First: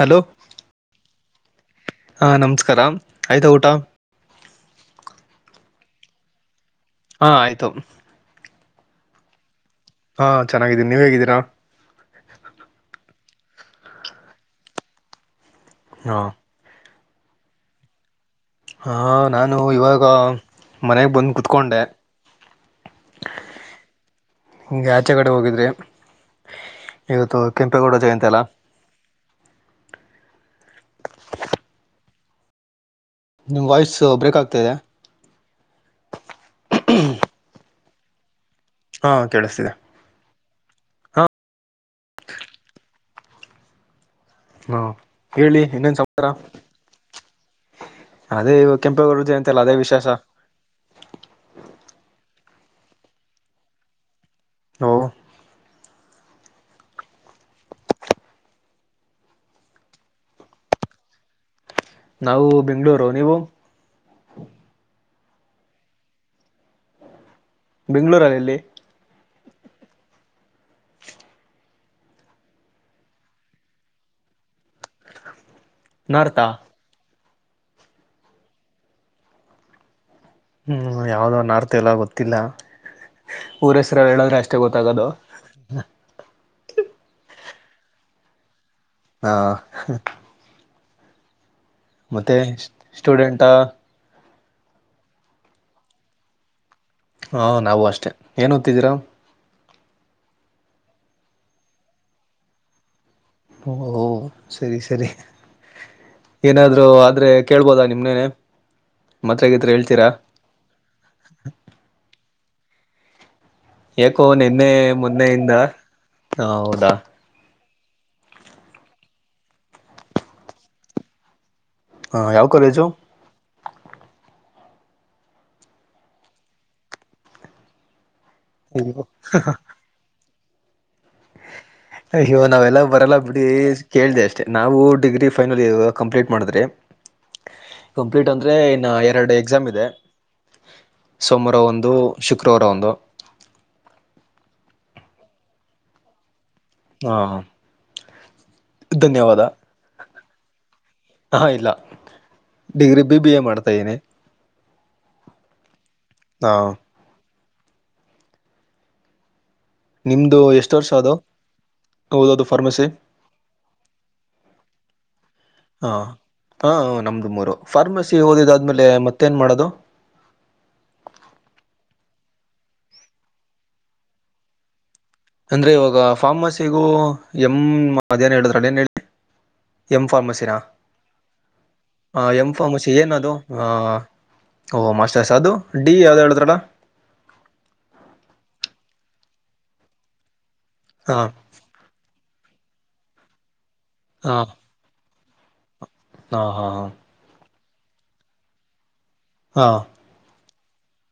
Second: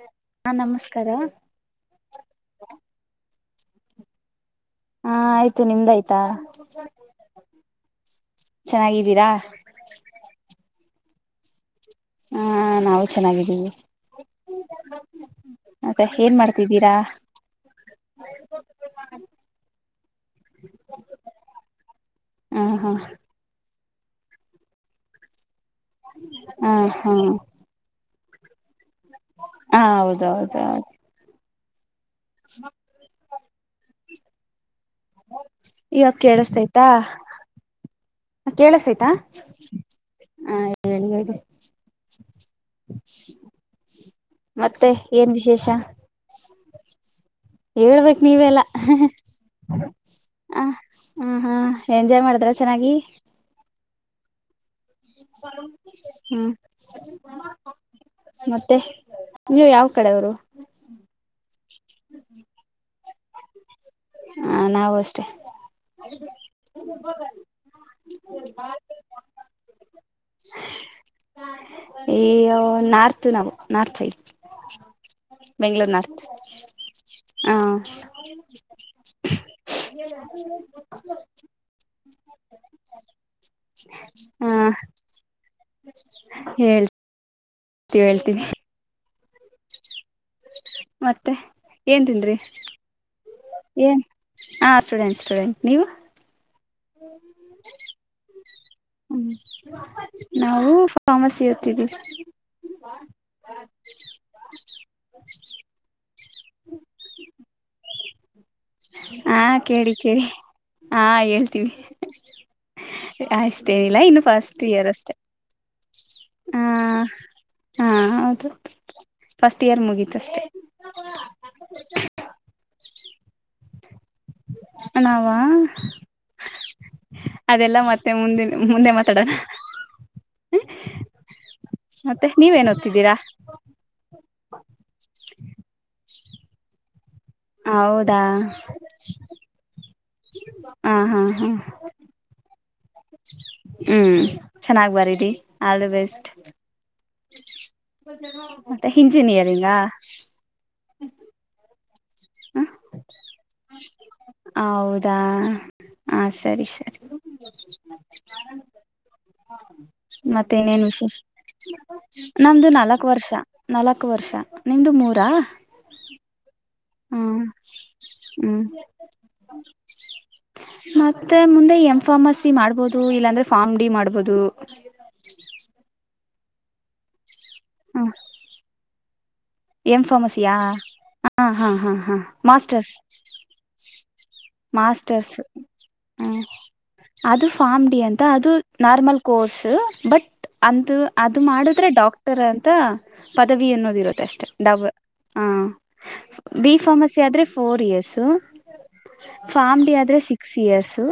Hello ಹಾ ನಮಸ್ಕಾರ ಹಾ ನಮಸ್ಕಾರ ಆಯ್ತಾ ಊಟ. ಹಾ ಆಯ್ತು ನಿಮ್ದಾಯ್ತ. ಹಾ ಆಯ್ತು ಚೆನ್ನಾಗಿದ್ದೀರಾ ಹಾ ಚೆನ್ನಾಗಿದ್ದೀನ್ ನೀವ್ ಹೇಗಿದ್ದೀರ. ಹಾ ನಾವು ಚೆನ್ನಾಗಿದ್ದೀವಿ ಮತ್ತೆ ಹಾ ಏನ್ ಮಾಡ್ ತಿದ್ದೀರಾ ಹಾ ನಾನು ಇವಾಗ ಮನೆಗೆ ಬಂದು ಕುೂತ್ಕೊಂಡೆ. ಹ ಹಾ ಹ ಹಂಗೆ ಆಚೆ ಕಡೆ ಹೋಗಿದ್ರೀ ಹಾ ಹ ಇವತ್ತು ಕೆಂಪೇಗೌಡ ಜಯಂತಿ ಅಲ ಹ ಹೌದೌದು ಹೌದು [unintelligible] ನಿಮ್ ವಾಯ್ಸ್ ಬ್ರೇಕ್ ಆಗ್ತಾ ಇದೆ. ಇವಾಗ ಕೇಳಿಸ್ತೈತಾ ಕೇಳಿಸತೈತ ಹಾ ಕೇಳಿಸ್ತಿದೆ ಹಾ ಹೇಳಿ ಹಾ ಹೇಳಿ ಮತ್ತೆ ಏನ್ ವಿಶೇಷ. ರ ಹೇಳ್ಬೇಕ ಅದೇ ಇವ ಕೆಂಪೇ ಗೌಡ್ರು ಜಯಂತಿ ಅಲ್ಲ ಅದೇ ವಿಶೇಷ. ಅ ಹ್ಮ್ ಹ್ಮ ಎಂಜಾಯ್ ಮಾಡಿದ್ರ ಚೆನ್ನಾಗಿ. ಓ [inaudible] ಹ್ಮ್ ಮತ್ತೆ [unintelligible] ಯಾವ್ ಕಡೆಯರವ್ರು. ನಾವು ಬೆಂಗಳೂರು ನೀವು ಹಾ ನಾವು ಅಷ್ಟೆ ಬೆಂಗಳೂರಲ್ ಎಲ್ಲಿ [inaudible] ಈ ಯೋ ನಾರ್ತ್ ನಾವು ನಾರ್ತ್ ಸೈಡ್. ಬೆಂಗಳೂರು ನಾರ್ತ್ ನಾರ್ತಾ ಹ್ಮ್ [inaudible] ಹ್ಞೂ ಯಾವುದೋ ನಾರ್ತ್ ಎಲ್ಲ ಗೊತ್ತಿಲ್ಲ ಊರೆಸ್ರು ಹೇಳಿದ್ರೆ ಅಷ್ಟೇ ಗೊತ್ತಾಗೋದು. ಹೇಳ್ ತಿವ್ ಹೇಳ್ತೀನಿ. ಆ ಹ್ ಮತ್ತೆ ಏನ್ ಮತ್ತೆ ತಿಂದ್ರಿ ಸ್ಟೂಡೆಂಟಾ ಏನ್ ಹಾ ಸ್ಟೂಡೆಂಟ್ ಸ್ಟೂಡೆಂಟ್ ನೀವು? ಹಾ ನಾವು ಅಷ್ಟೇ ಏನ್ ಓದ್ತಿದ್ದೀರ. ನಾವೂ ಫಾರ್ಮೆಸಿ ಓದ್ತಿದ್ದೀವ್ ಓಹೋ ಸರಿ ಸರಿ ಏನಾದರೂ ಆದ್ರೆ ಕೇಳ್ಬೋದಾ ನಿಮ್ನೆನೆ ಹಾ ಮಾತ್ರೆ ಗೀತ್ರೆ ಕೇಳಿ ಹೇಳ್ತೀರ. ಕೇಳಿ ಹಾ ಹೇಳ್ತೀವಿ. ಅಷ್ಟೇನಿಲ್ಲ ಇನ್ನು ಯಾಕೋ ಫಸ್ಟ್ ನಿನ್ನೆ ಇಯರ್ ಅಷ್ಟೆ ಮೊನ್ನೆಯಿಂದ ಹ ಹಾ. ಹೌದಾ ಹಾ ಹೌದು ಫಸ್ಟ್ ಇಯರ್ ಮುಗೀತ್ ಅಷ್ಟೇ. [inaudible] ಹಾ ಯಾವ್ ಕಾಲೇಜು. ಅ ನಾವಾ ಅದೆಲ್ಲ ಮತ್ತೆ ಮುಂದಿನ ಮುಂದೆ ಅಯ್ಯೋ ಮಾತಾಡೋಣ. ಮತ್ತೆ ಅಯ್ಯೋ ನೀವೇನ್ ನಾವೆಲ್ಲ ಓದ್ತಿದ್ದೀರಾ ಬರಲ್ಲ ಬಿಡಿ ಕೇಳಿದೆ ಅಷ್ಟೇ ನಾವು ಡಿಗ್ರಿ ಫೈನಲ್ ಇಯರ್ ಕಂಪ್ಲೀಟ್ ಮಾಡಿದ್ರೆ. ಹೌದಾ ಕಂಪ್ಲೀಟ್ ಅಂದ್ರೆ ಇನ್ನು ಎರಡು ಎಕ್ಸಾಮ್ ಇದೆ ಹಾ ಹಾ ಹಾ ಸೋಮಾರ ಒಂದು ಶುಕ್ರವಾರ ಒಂದು ಹ್ಮ್ ಚೆನ್ನಾಗ್ ಬರಿರೀ ಆಲ್ ದಿ ಬೆಸ್ಟ್. ಹಾ ಹಾ ಮತ್ತೆ ಇಂಜಿನಿಯರಿಂಗಾ ಹಾ ಇಲ್ಲ ಹ ಡಿಗ್ರಿ ಬಿ ಬಿ ಎ ಮಾಡ್ತಾ ಇದೀನಿ. ಹೌದಾ ಹ ಹಾ ಸರಿ ಸರಿ. [unintelligible] ನಿಮ್ದು ಎಷ್ಟು ಮತ್ತೆನೇನ್ ವರ್ಷ ಅದು ವಿಶೇಷ ಓದೋದು ನಮ್ದು ಫಾರ್ಮಸಿ ನಾಲ್ಕ್ ವರ್ಷ. ನಾಲಕ್ಕು ವರ್ಷ ನಿಮ್ದು ಮೂರ. ಹ ಹಾ ಹ ನಮ್ದು ಮೂರು ಫಾರ್ಮಸಿ ಹ್ಮ್ ಓದಿದಾದ್ಮೇಲೆ ಮತ್ತೇನ್ ಮಾಡೋದು. ಮತ್ತೆ ಮುಂದೆ ಎಂ ಫಾರ್ಮಸಿ ಮಾಡ್ಬೋದು ಇಲ್ಲಾಂದ್ರೆ ಫಾರ್ಮ್ ಡಿ ಮಾಡ್ಬೋದು. ಅಂದ್ರೆ ಇವಾಗ ಫಾರ್ಮಸಿಗು ಎಮ್ ಹ ಅದೇನೋ ಹೇಳಿದ್ರಲ ಏನ್ ಹೇಳಿ [unintelligible] ಎಂ ಫ್ಮಸಿಯಾ ಹಾ ಹಾ ಹಾ ಹಾ ಎಂ ಫಾರ್ಮಸಿ ಮಾಸ್ಟರ್ಸ್. ಏನದು ಆ, ಓ ಮಾಸ್ಟರ್ಸ್ ಅದು ಡಿ ಯಾವ್ದು ಹ್ಮ. ಹೇಳಿದ್ರಲ್ಲ ಅದು ಫಾರ್ಮ್ ಡಿ ಅಂತ ಅದು ನಾರ್ಮಲ್ ಕೋರ್ಸು ಬಟ್. ಅಂತು ಹಾ ಅದು ಮಾಡಿದ್ರೆ ಡಾಕ್ಟರ್ ಅಂತ ಪದವಿ ಅನ್ನೋದ್ ಇರುತ್ತೆ ಹಾ ಅಷ್ಟೆ. ಅ-ಹಾಂ ಹಾ ಹಾ ಬಿ ಫಾರ್ಮಸಿ ಆದ್ರೆ ಫೋರ್ ಇಯರ್ಸು. ಹಾ ಫಾಮ್ಲಿ ಆದ್ರೆ ಸಿಕ್ಸ್ ಇಯರ್ಸು.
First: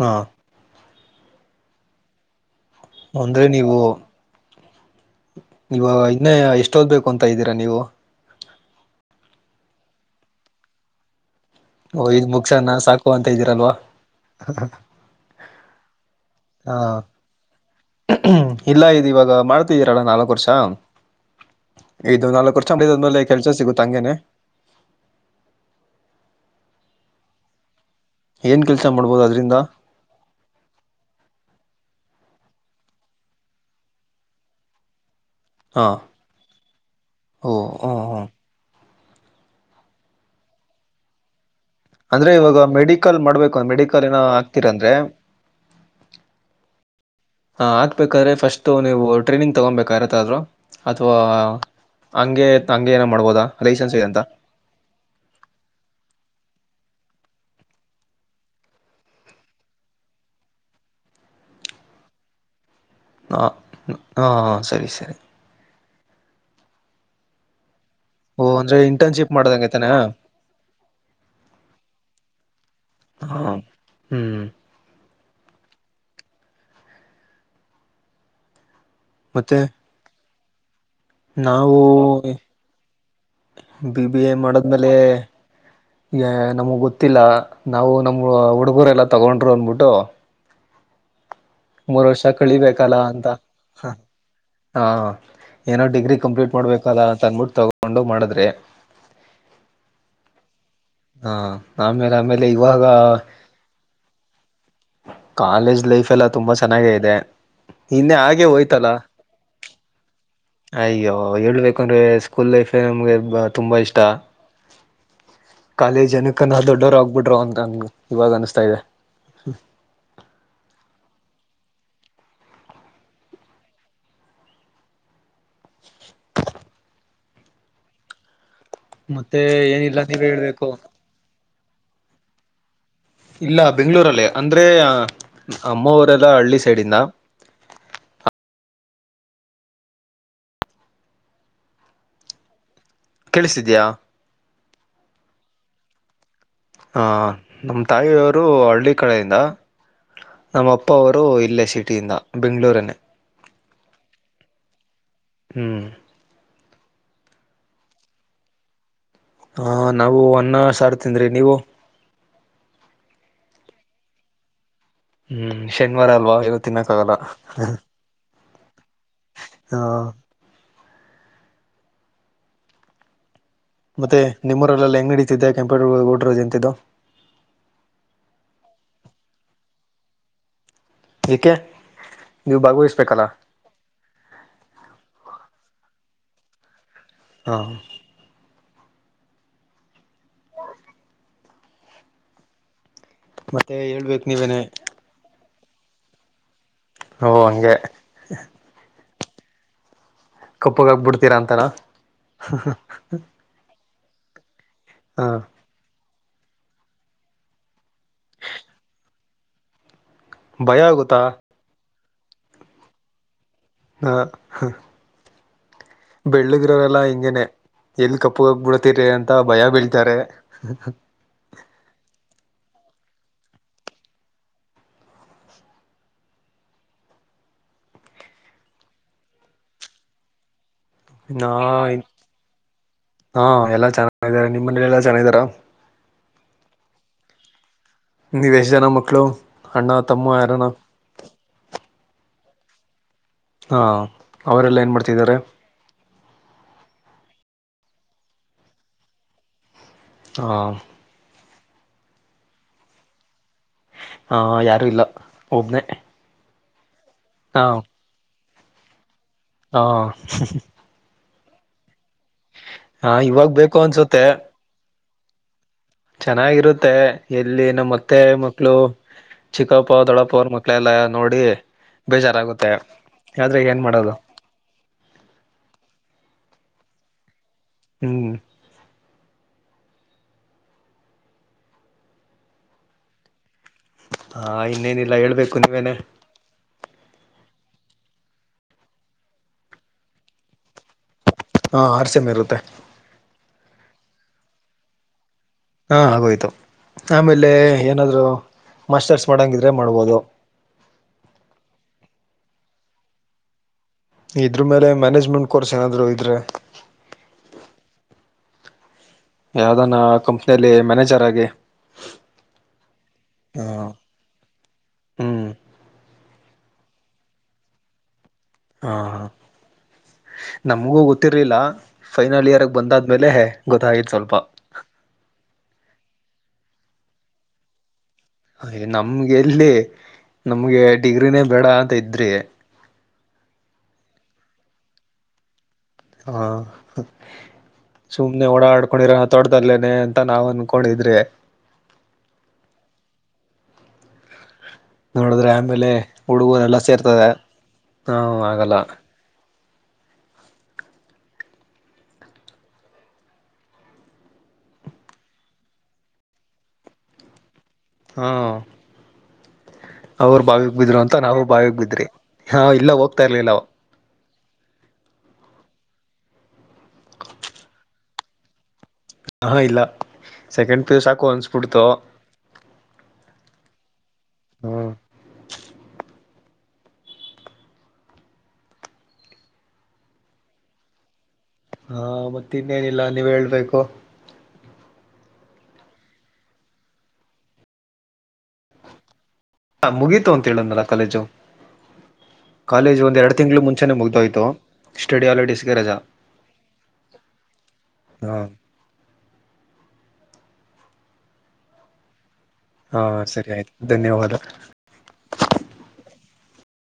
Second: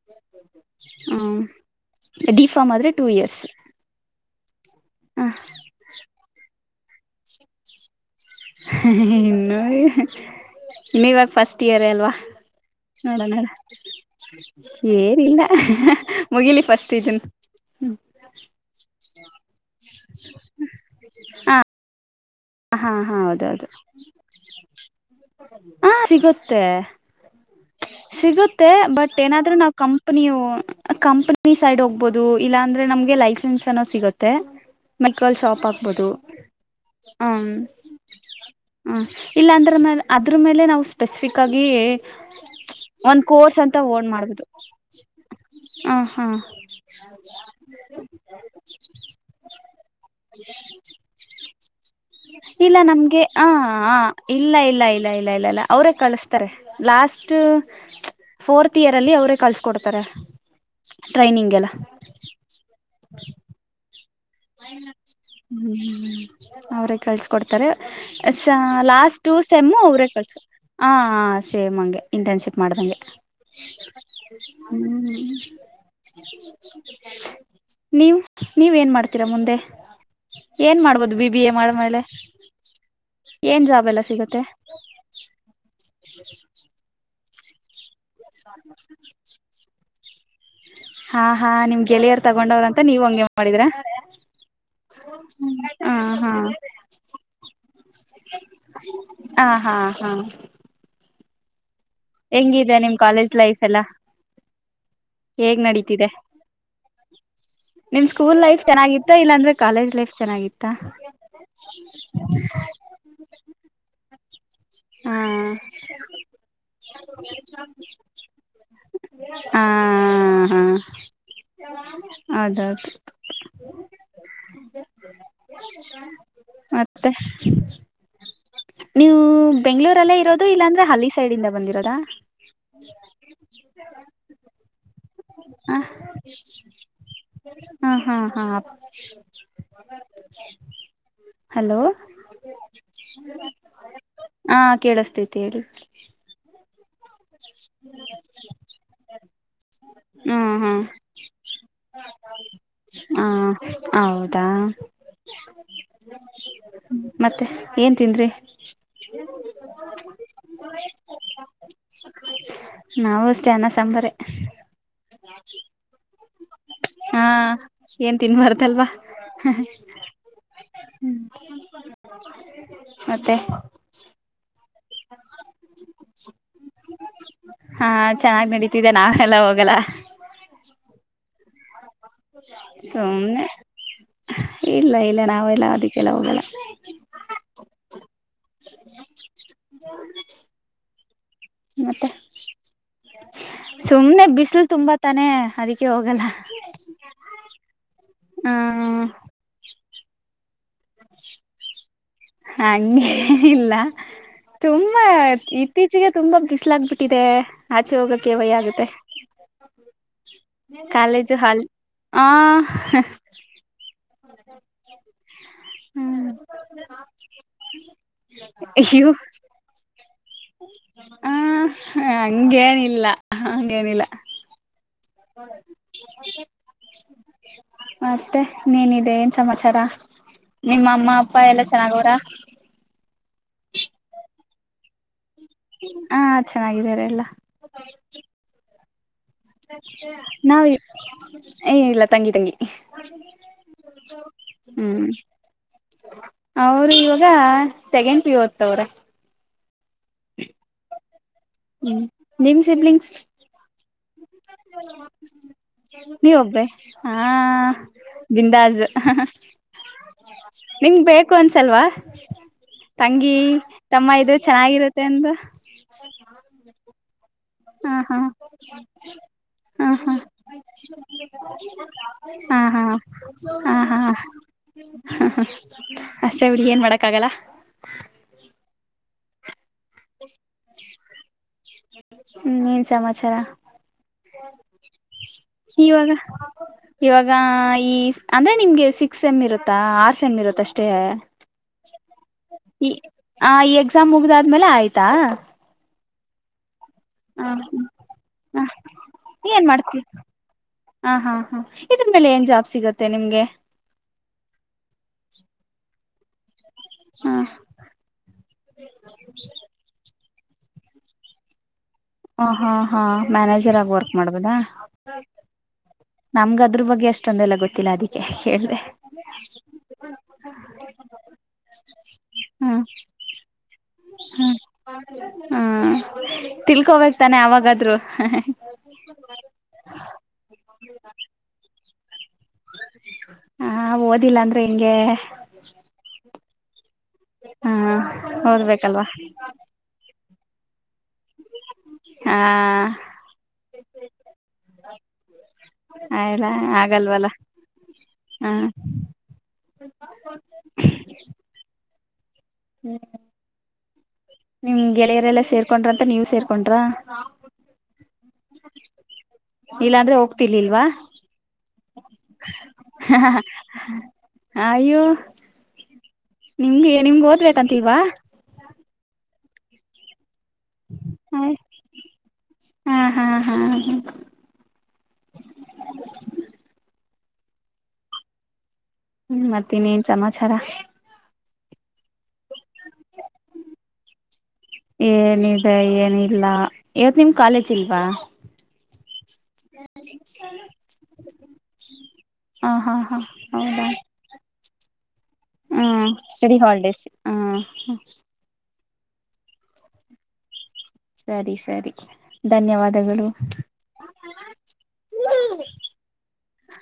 ಹಾ. ಹ್ಮ ಡಿಫಾಮ್ ಆದ್ರೆ. ಟೂ ಇಯರ್ಸ್ ಅಂದ್ರೆ ನೀವು ಹ ನೀವು ಇನ್ನೇ ಎಷ್ಟೋದ ಬೇಕು ಅಂತ ಇದ್ದೀರಾ ನೀವು. ಇನ್ನು ನೀವಾಗ ಫಸ್ಟ್. ಿಯರ ಓ, ಅಲ್ವಾ ಇದ್ ಮುಗಸಣ ಸಾಕು ನೋಡ ಅಂತ ನೋಡ. ಇದ್ದೀರಲ್ವಾ ೇರಿಲ್ಲ ಮುಗಿಲಿ ಫಸ್ಟ್ ಇದನ್. ್ಮ ಇಲ್ಲ ಇದು ಇವಾಗ ಮಾಡ್ತಿದ್ದೀರಲ್ಲ ನಾಲ್ಕು ವರ್ಷ ಇದು ನಾಲ್ಕು. ಹಾ ಹಾ ಕುರ್ಿದಾದ್ಮೇಲೆ ಕೆಲ್ಸ ಹೌದೌದು ಸಿಗುತ್ತ ಹಂಗೇನೆ. ಹ ಸಿಗುತ್ತೆ ಏನ್ ಸಿಗುತ್ತೆ ಕೆಲ್ಸ ಬಟ್ ಮಾಡ್ಬೋದು ಏನಾದ್ೂ ಅದ್ರಿಂದ ನಾವ್ ಕಂ. ನೀವು ಕಂಪನಿ ಸೈಡ್ ಹೋಗ್ಬಹುದು ಇಲ್ಲಾ ಅಂದ್ರೆ ನಮ್ಗೆ ಲೈಸೆನ್ಸ್ ಅನ್ನೋ ಸಿಗುತ್ತೆ. ಮೆಕ್ರಾಲ್ ಶಾಪ್ ಹಾ ಆಗ್ಬೋದು ಹ. ಹಂ ಓ ಹ್ಮ್ ಹ್ಮ್ ಇಲ್ಲ ಅಂದ್ರೆ ಮ ಅದ್ರ ಮೇಲೆ ನಾವು ಸ್ಪೆಸಿಫಿಕ್ಕಾಗಿ. ಅಂದ್ರೆ ಇವಾಗ ಮೆಡಿಕಲ್ ಮಾಡ್ಬೇಕುಂದ ಮೆಡಿಕಲ್ ಏನೋ ಮಾಡ್ಬೋದು ಹಾಕ್ತಿೀರ ಅಂದ್ರೆ. ಹ ಹಾ. ಹಾ ಹಾಕ್ಬೇಕಾದ್ರೆ ಫಸ್ಟು ನೀವು ಟ್ರೈನಿಂಗ್ ತಗೊಬೇಕಾಗಿರತ್ತಾದರೂ ಅಥವಾ. ಹಂಗೆ ಇಲ್ಲ ಹಂಗೆ ಏನೋ ನಮ್ಗೆ ಮಾಡ್ಬೋದಾ ಆ ಹ ಲೈಸೆನ್ಸ್ ಇದೆ ಅಂತ ಇಲ್ಲ ಇಲ್ಲ ಇಲ್ಲ. ಇಲ್ಲ ಇಲ್ಲ ಇಲ್ಲ ಇಲ್ಲ ಅವರೇ ಕಳಿಸ್ತಾರೆ ಲಾಸ್ಟ್. ಫೋರ್ತ್ ಇಯರ್ ಅಲ್ಲಿ ಅವರೇ ಕಳ್ಸ್ಕೊಡ್ತಾರೆ ಟ್ರೈನಿಂಗ್ ಎಲ್ಲ. ಹಾಂ ಹಾಂಾ ಸರಿ ಸರಿ. ಹ್ಮ್ ಹ್ಮ್ ಅವ್ರೇ ಕಳ್ಸಕೊಡ್ತಾರೆ. ಓ ಸ ಅಂದ್ರೆ ಲಾಸ್ಟ್ ಇಂಟರ್ನ್ಶಿಪ್ ಟು ಸ ಎಮ್ಮು ಮಾಡ್ದಂಗೈತಾನೆ ಅವರೇ ಕಳ್ಸ. ಹ ಸೇಮ್ ಹಂಗೆ ಇಂಟರ್ನ್ಶಿಪ್ ಮಾಡ್ದಂಗೆ. ಹಾ ಹ್ಮ್. ಹ್ಮ್ ನೀವ್ ನೀವ ಏನ್ ಮಾಡ್. ಮುಂದೆ ಮತ್ತೆ ಏನ್ ಮಾಡ್ಬೋದು. ಬಿ ಬಿ ಎ ಮಾಡ ನಾವು ಮಳೆ ಏನ್ ಜಾಬ್ ಎಲ್ಲ ಸಿಗುತ್ತೆ. ಆದ್ಮೇಲೆ ನಮಗ್ ಗೊತ್ತಿಲ್ಲ ನಾವು ನ. ಹುಡುಗರೆಲ್ಲ ತೊಗೊಂಡ್ರು ಅಂದ್ಬಿಟ್ಟು. ಹಾ ಹಾ ನಿಮ್ ಮೂರ್ ಗೆಳೆಯರ್ ವರ್ಷ ತಗೊಂಡವ್ರ ಕಳಿಬೇಕಲ್ಲ ನೀವ್ ಅಂತ. ಹಂಗೆ ಮಾಡಿದ್ರ ಹಾ ಏನೋ ಹ ಡಿಗ್ರಿ ಹಾ ಕಂಪ್ಲೀಟ್ ಮಾಡ್ಬೇಕಲ್ಲ ಅಂತಂದ್ಬಿಟ್ಟು ತಗೊಂಡು ಮಾಡಿದ್ರೆ. ಹಾ ಹಾ ಹಾ. ಹಾ ಆಮೇಲೆ ಆಮೇಲೆ ಹೆಂಗಿದೆ ಇವಾಗ. ನಿಮ್ ಕಾಲೇಜ್ ಲೈಫ್ ಎಲ್ಲಾ ಹೇಗ್ ಕಾಲೇಜ್ ನಡೀತಿದೆ ಲೈಫ್ ಎಲ್ಲ ತುಂಬಾ ಚೆನ್ನಾಗೇ ಇದೆ ನಿಮ್ ನಿನ್ನೆ ಸ್ಕೂಲ್ ಹಾಗೆ ಲೈಫ್ ಹೋಯ್ತಲ್ಲ. ಚೆನ್ನಾಗಿತ್ತ ಇಲ್ಲಾಂದ್ರೆ ಕಾಲೇಜ್ ಲೈಫ್ೆನ್ನಾಗಿತ್ತು. ಅಯ್ಯೋ ಹೇಳ್ಬೇಕಂದ್ರೆ ಸ್ಕೂಲ್ ಲೈಫ್ ನಮ್ಗೆ ತುಂಬಾ ಇಷ್ಟ. ಹಾ ಕಾಲೇಜ್ ಜನಕ ನಾ ದೊಡ್ಡೋರು ಆಗ್ಬಿಟರು ಅಂತನ್ ಇವಾಗ ಅನ್ಿಸ್ತಾ ಇದೆ. ಹಾ ಹಾ. ಆದದದು. ಮತ್ತೆ ನೀವು ಮತ್ತೆ ಏನಿಲ್ಲ ಬೆಂಗಳೂರಲ್ಲೇ ನೀವೇ ಇರೋದು ಹೇಳ್ಬೇಕು ಇಲ್ಲಾಂದ್ರೆ ಹಲ್ಲಿ ಸೈಡಿಂದ ಬಂದಿರೋದ? ಇಲ್ಲ ಬೆಂಗಳೂರಲ್ಲೇ ಅಂದ್ರೆ ಆ ಆ ಹಾ ಹಾ ಹಾ ಅಪ್ ಹಲೋ ಕೇಳಿಸಿದ್ಯಾ ಹಾ ಕೇಳಿಸ್ತೈತಿ ಹೇಳಿ. ಹ ಅ ನಮ್ ತಾಯಿಯವ್ರು ಹಳ್ಳಿ ಕಡೆಯಿಂದ. ನಮ್ಮ ಅಪ್ಪ ಅವ್ರು ಇಲ್ಲೇ ಸಿಟಿಯಿಂದ ಬೆಂಗಳೂರನೇ ಆ ಹೌದಾ ಹ್ಮ್ ಮತ್ತೆ ಏನ್ ತಿಂದ್ರಿ ಹಾ ನಾವು ಅನ್ನ ಸಾರ್ ತಿಂದ್ರಿ ನೀವು. ನಾವು ಅಷ್ಟೇ ಅನ್ನ ಸಾಂಬಾರೆ. ಹ್ಮ್ ಶನಿವಾರ ಅಲ್ವಾ ಇವ ತಿನ್ನಕ್ಕ ಆಗಲ್ಲ ಹಾ ಏನ್ ತಿನ್ಬಾರದಲ್ವಾ ಹ ಹ್ ಹ್ಮ್ ಮತ್ತೆ ಮತ್ತೆ ನಿಮ್ಮುರಲ್ಲೆಲ್ಲ ಹೆಂಗ್ ನಡೀತಿದೆ ಕೆಂಪೇ ಗೌ ಗೌಡ್ರ ಜಯಂತಿದು. ಹಾ ಚೆನ್ನಾಗ್ ನಡೀತಿದ್ದೆ ನಾವೆಲ್ಲ ಹೋಗಲ್ಲ. ಯಾಕೆ ಸುಮ್ಮ್ನೆ ಇಲ್ಲ ಇಲ್ಲ ನಾವೆಲ್ಲ ಅದಿಕ್ಕೆಲ್ಲ ಹೋಗಲ್ಲ. ಹಾ. ಮತ್ತೆ ಮತ್ತೆ ಸುಮ್ಮ್ನೆ ಹೇಳ್ಬೇಕು ನೀವೇನೆ ಬಿಸಿಲು ತುಂಬಾ ತಾನೆ ಅದಿಕ್ಕೆ ಹೋಗಲ್ಲ. ಓ ಹಂಗೆ ಹಾ ಅ ಕಪ್ಪುಗ್ ಆಗ್ ಬಿಡ್ತೀರ ಅಂತನ ಹ್ ಹ್ ಹ್ ಇಲ್ಲ ತುಂಬಾ ಇ ಇತ್ತೀಚೆಗೆ ತುಂಬಾ ಬಿಸ್ಲಾಗ್ ಬಿಟ್ಟಿದೆ ಆಚೆ ಹೋಗಕ್ಕೆ ಭಯ ಆಗುತ್ತೆ. ಭಯ ಆಗುತ್ತಾ ಕಾಲೇಜು ಹಾಲ್ ಆ ಹಃ. ಆ ಹ್ ಬೆಳ್ಳಗಿರೋರೆಲ್ಲಾ ಹಿಂಗೇನೆ ಎಲ್ಲಿ ಕಪ್ಪು ಅಗ್ ಬಿಡತೀರಿ ಅಯ್ಯೋ ಅಂತ ಭಯ ಬೀಳ್ತಾರೆ. ಆ ಹ್ ಹಂಗೇನಿಲ್ಲ ಹಂಗೇನಿಲ್ಲ. [inaudible] ಮತ್ತೆ ಇನ್ನೆನಿದೆ ಏನ್ ಸಮಾಚಾರ ನಿಮ್ಮಮ್ಮ ಅಪ್ಪ ನಾ ಎಲ್ಲ ಚೆನ್ನಾಗವ್ರ. ಹಾ ಎಲ್ಲಾ ಚೆನ್ನಾಗಿದಾರೆ ನಿಮ್ ಮನೇಲೆಲ್ಲ ಎಲ್ಲಾ ಚನ್ನಾಗಿದಾರ. ಹಾ ಚೆನ್ನಾಗಿದ್ದಾರೆಲ್ಲ ನೀವು ಎಷ್ಟ್ ಜನ ಮಕ್ಕಳು ಅಣ್ಣ ತಮ್ಮ ಯಾರಾನ ನಾವ್ ಏ ಇಲ್ಲ ತಂಗಿ ತಂಗಿ ಹಾ ಅವರೆಲ್ಲ ಏನ್ ಹ್ಮ್ ಮಾಡ್ತಿದ್ದಾರೆ ಅವ್ರು ಇವಾಗ ಸೆಕೆಂಡ್ ಪಿ ಯು ಓದ್ತವ್ರೆ ಹಾ ಹ್ಮ್ ನಿಮ್ ಸಿಬ್ಲಿಂಗ್ಸ್ ಹಾ ಯಾರೂ ಇಲ್ಲ ಒಬ್ನೇ ನೀವ್ ಒಬ್ರೇ ಹಾ ಹಾ ಬಿಂದಾಜ್ ಅಹ್ ಹ್ ಹಾ ಹ್ಮ್ ಹ್ಮ್ ನಿಮ್ಗ್ ಬೇಕು ಅನ್ಸಲ್ವಾ ಹಾ ತಂಗಿ ಇವಾಗ ಬೇಕು ತಮ್ಮ ಅನ್ಸುತ್ತೆ ಇದ್ರ ಚೆನ್ನಾಗಿರುತ್ತೆ ಅಂದು ಚೆನ್ನಾಗಿರುತ್ತೆ ಎಲ್ಲಿ ನಮ್ಮ ಹಾ ಮತ್ತೆ ಹಾ ಮಕ್ಕಳು ಹಾ ಚಿಕ್ಕಪ್ಪ ದೊಡ್ಡಪ್ಪ ಅವ್ರ್ ಮಕ್ಳೆಲ್ಲ ನೋಡಿ ಹಾ ಬೇಜಾರಾಗುತ್ತೆ. ಹಾ ಆದ್ರೆ ಹಾ ಏನು ಹಾ ಮಾಡೋದು. ಹಾ ಹ ಅಷ್ಟೇ ಬಿಡಿ ಏನ್ ಮಾಡಕ್ ಆಗಲ್ಲ. ಹ್ಮ್ ಹ್ಮ ಇನ್ನೇನ್ ಸಮಾಚಾರ. ಹಾ ಇನ್ನೇನಿಲ್ಲ ಹೇಳ್ಬೇ ಇವಾಗ ಇವಾಗ ಈಸ್ ಅಂದ್ರೆ ನಿಮ್ಗೆ ಸಿಕ್ಸ್ ಎಮ್ ಇರುತ್ತಾ ಆರ್ ಸೆಮ್ ಇರುತ್ ಅಷ್ಟೇ. ಹಾ ಆರ್ ಸೆಮ್ ಇರುತ್ತೆ. ಈ ಆ ಎಕ್ಸಾಮ್ ಮುಗ್ದಾದ್ಮೇಲೆ ಆಯ್ತ. ಹಾ ಆಗೋಯ್ತು ಆಮೇಲೆ ಹ ಏನಾದ್ರು ಹ ಮಾಸ್ಟರ್ಸ್ ಏನ್ ಮಾಡಂಗಿದ್ರೆ ಮಾಡ್ತಿ ಮಾಡ್ಬೋದು. ಹ ಹಾ ಹಾ ಇದ್ರ್ ಮೇಲೆ ಏನ್ ಜಾಬ್ ಸಿಗುತ್ತೆ ನಿಮ್ಗೆ. ಇದ್ರ್ ಮೇಲೆ ಮ್ಯಾನೆಜ್ಮೆಂಟ್ ಕೋರ್ಸ್ ಏನಾದ್ರು ಇದ್ರೆ ಹ್ಮ್ ಯಾವ್ದಾನ ಕಂಪ್ನಿಯಲ್ಲಿ ಮ್ಯಾನೇಜರ್ ಆಗಿ ಹ ಹಾ ಹಾ ಹಾ ಮ್ಯಾನೇಜರ್ ಆಗ್ ವರ್ಕ್ ಮಾಡ್ಬೋದಾ ಹ್ಮ್ ನಮ್ಗ ಅದ್ರು ಬಗ್ಗೆ ಅಷ್ಟೊಂದೆಲ್ಲ ಗೊತ್ತಿಲ್ಲ ಅದಿ ಹಾ ಹಾ ನಮ್ಗೂ ಗೊತ್ತಿರಲಿಲ್ಲ ಫೈನಲ್ ಇಯರ್ಗೆ ಹ್ಮ ಬಂದಾದ್ಮೇಲೆ ಗೊತ್ತಾಗಿದ್ ಸ್ವಲ್ಪ. ಹ್ಮ ತಿಲ್ಕೋಬೇಕ್ತಾನೆ ಅವಾಗಾದ್ರು. ಹಾ ನಮ್ಗೆ ಎಲ್ಲಿ ನಮ್ಗೆ ಡಿಗ್ರಿನೇ ಬೇಡ ಅಂತ ಇದ್ರಿ ಹ ಓದಿಲ್ಲ ಅಂದ್ರೆ ಹಿಂಗೆ [inaudible] ಹಾ ಹಾ ಸುಮ್ನೆ ಓಡಾ ಓದ್ಬೇಕಲ್ವಾ ಆಡ್ಕೊಂಡಿರ [unintelligible] ಲ್ಲೇನೆ ಅಂತ ನಾವ್ ಅನ್ಕೊಂಡಿದ್ರಿ ಹಾ ನೋಡಿದ್ರೆ ಆಮೇಲೆ ಆಯಲ್ಲಾ ಹುಡುಗರೆಲ್ಲ ಸೇರ್ತದೆ ಆಗಲ್ವಲ್ಲ ಹಾ ಹ್ಮ ಆಗಲ್ಲ [inaudible] ಹ್ಮ್ ನಿಮ್ಗೆ ಗೆಳೆಯರೆಲ್ಲ ಸೇರ್ಕೊಂಡ್ರಂತ ನೀವು ಸೇರ್ಕೊಂಡ್ರ. ಹ್ಮ್ ಇಲ್ಲಾಂದ್ರೆ ಹೋಗ್ತಿಲಿಲ್ವಾ ಬಿದ್ರು ಅಂತ ನಾವು ಬಾವಿಗೆ ಬಿದ್ರಿ ಹಾ ಇಲ್ಲ ಅಹ್ ಹೋಗ್ತಾ ಹ ಇರ್ಲಿಲ್ಲ ಹ್ ಅ ಅಯ್ಯೋ ನಿಮ್ಗೆ ನಿಮ್ಗ್ ಓದ್ಬೇಕಂತಿಲ್ವ. ಹಾ ಇಲ್ಲ ಸೆಕೆಂಡ್ ಪಿ ಯು ಸಾಕು ಹ ಅನ್ಸ್ಬಿಡ್ತು. ಹಾ ಹಾ ಹಾ ಹಾ ಹ್ಮ ಹ್ಮ್ ಮತ್ತಿನ್ನೇನ್ ಸಮಮಾಚಾರ. ಹಾ ಮತ್ ಇನ್ನೇನಿಲ್ಲ ನೀವ್ ಹೇಳ್ಬೇಕು ಏನಿದೆ ಏನ ಇಲ್ಲ ಇವತ್ ನಿಮ್ ಕಾಲೇಜ್ ಇಲ್ವ. ಹಾ ಮುಗೀತು ಅಂತ ಹೇಳುದ್ನಲ ಕಾಲೇಜು. ಹ ಹಾ ಕಾಲೇಜ್ ಒಂದ್ ಹಾ ಎರಡು ತಿಂಗ್ಳು ಮುಂಚೆನೆ ಮುಗ್ದೋಯ್ತು ಸ್ಟಡಿ ಹಾಲಿಡೇಸ್ ಹ ಸ್ಟಡಿ ಹಾಲಿಡೇಸ್ ಅಹ್ ಹ್ ಹಾ ಸರಿ ಸರಿ ಹಾ ಧನ್ಯವಾದಗಳು ಸರಿ ಆಯ್ತು ಧನ್ಯವಾದ.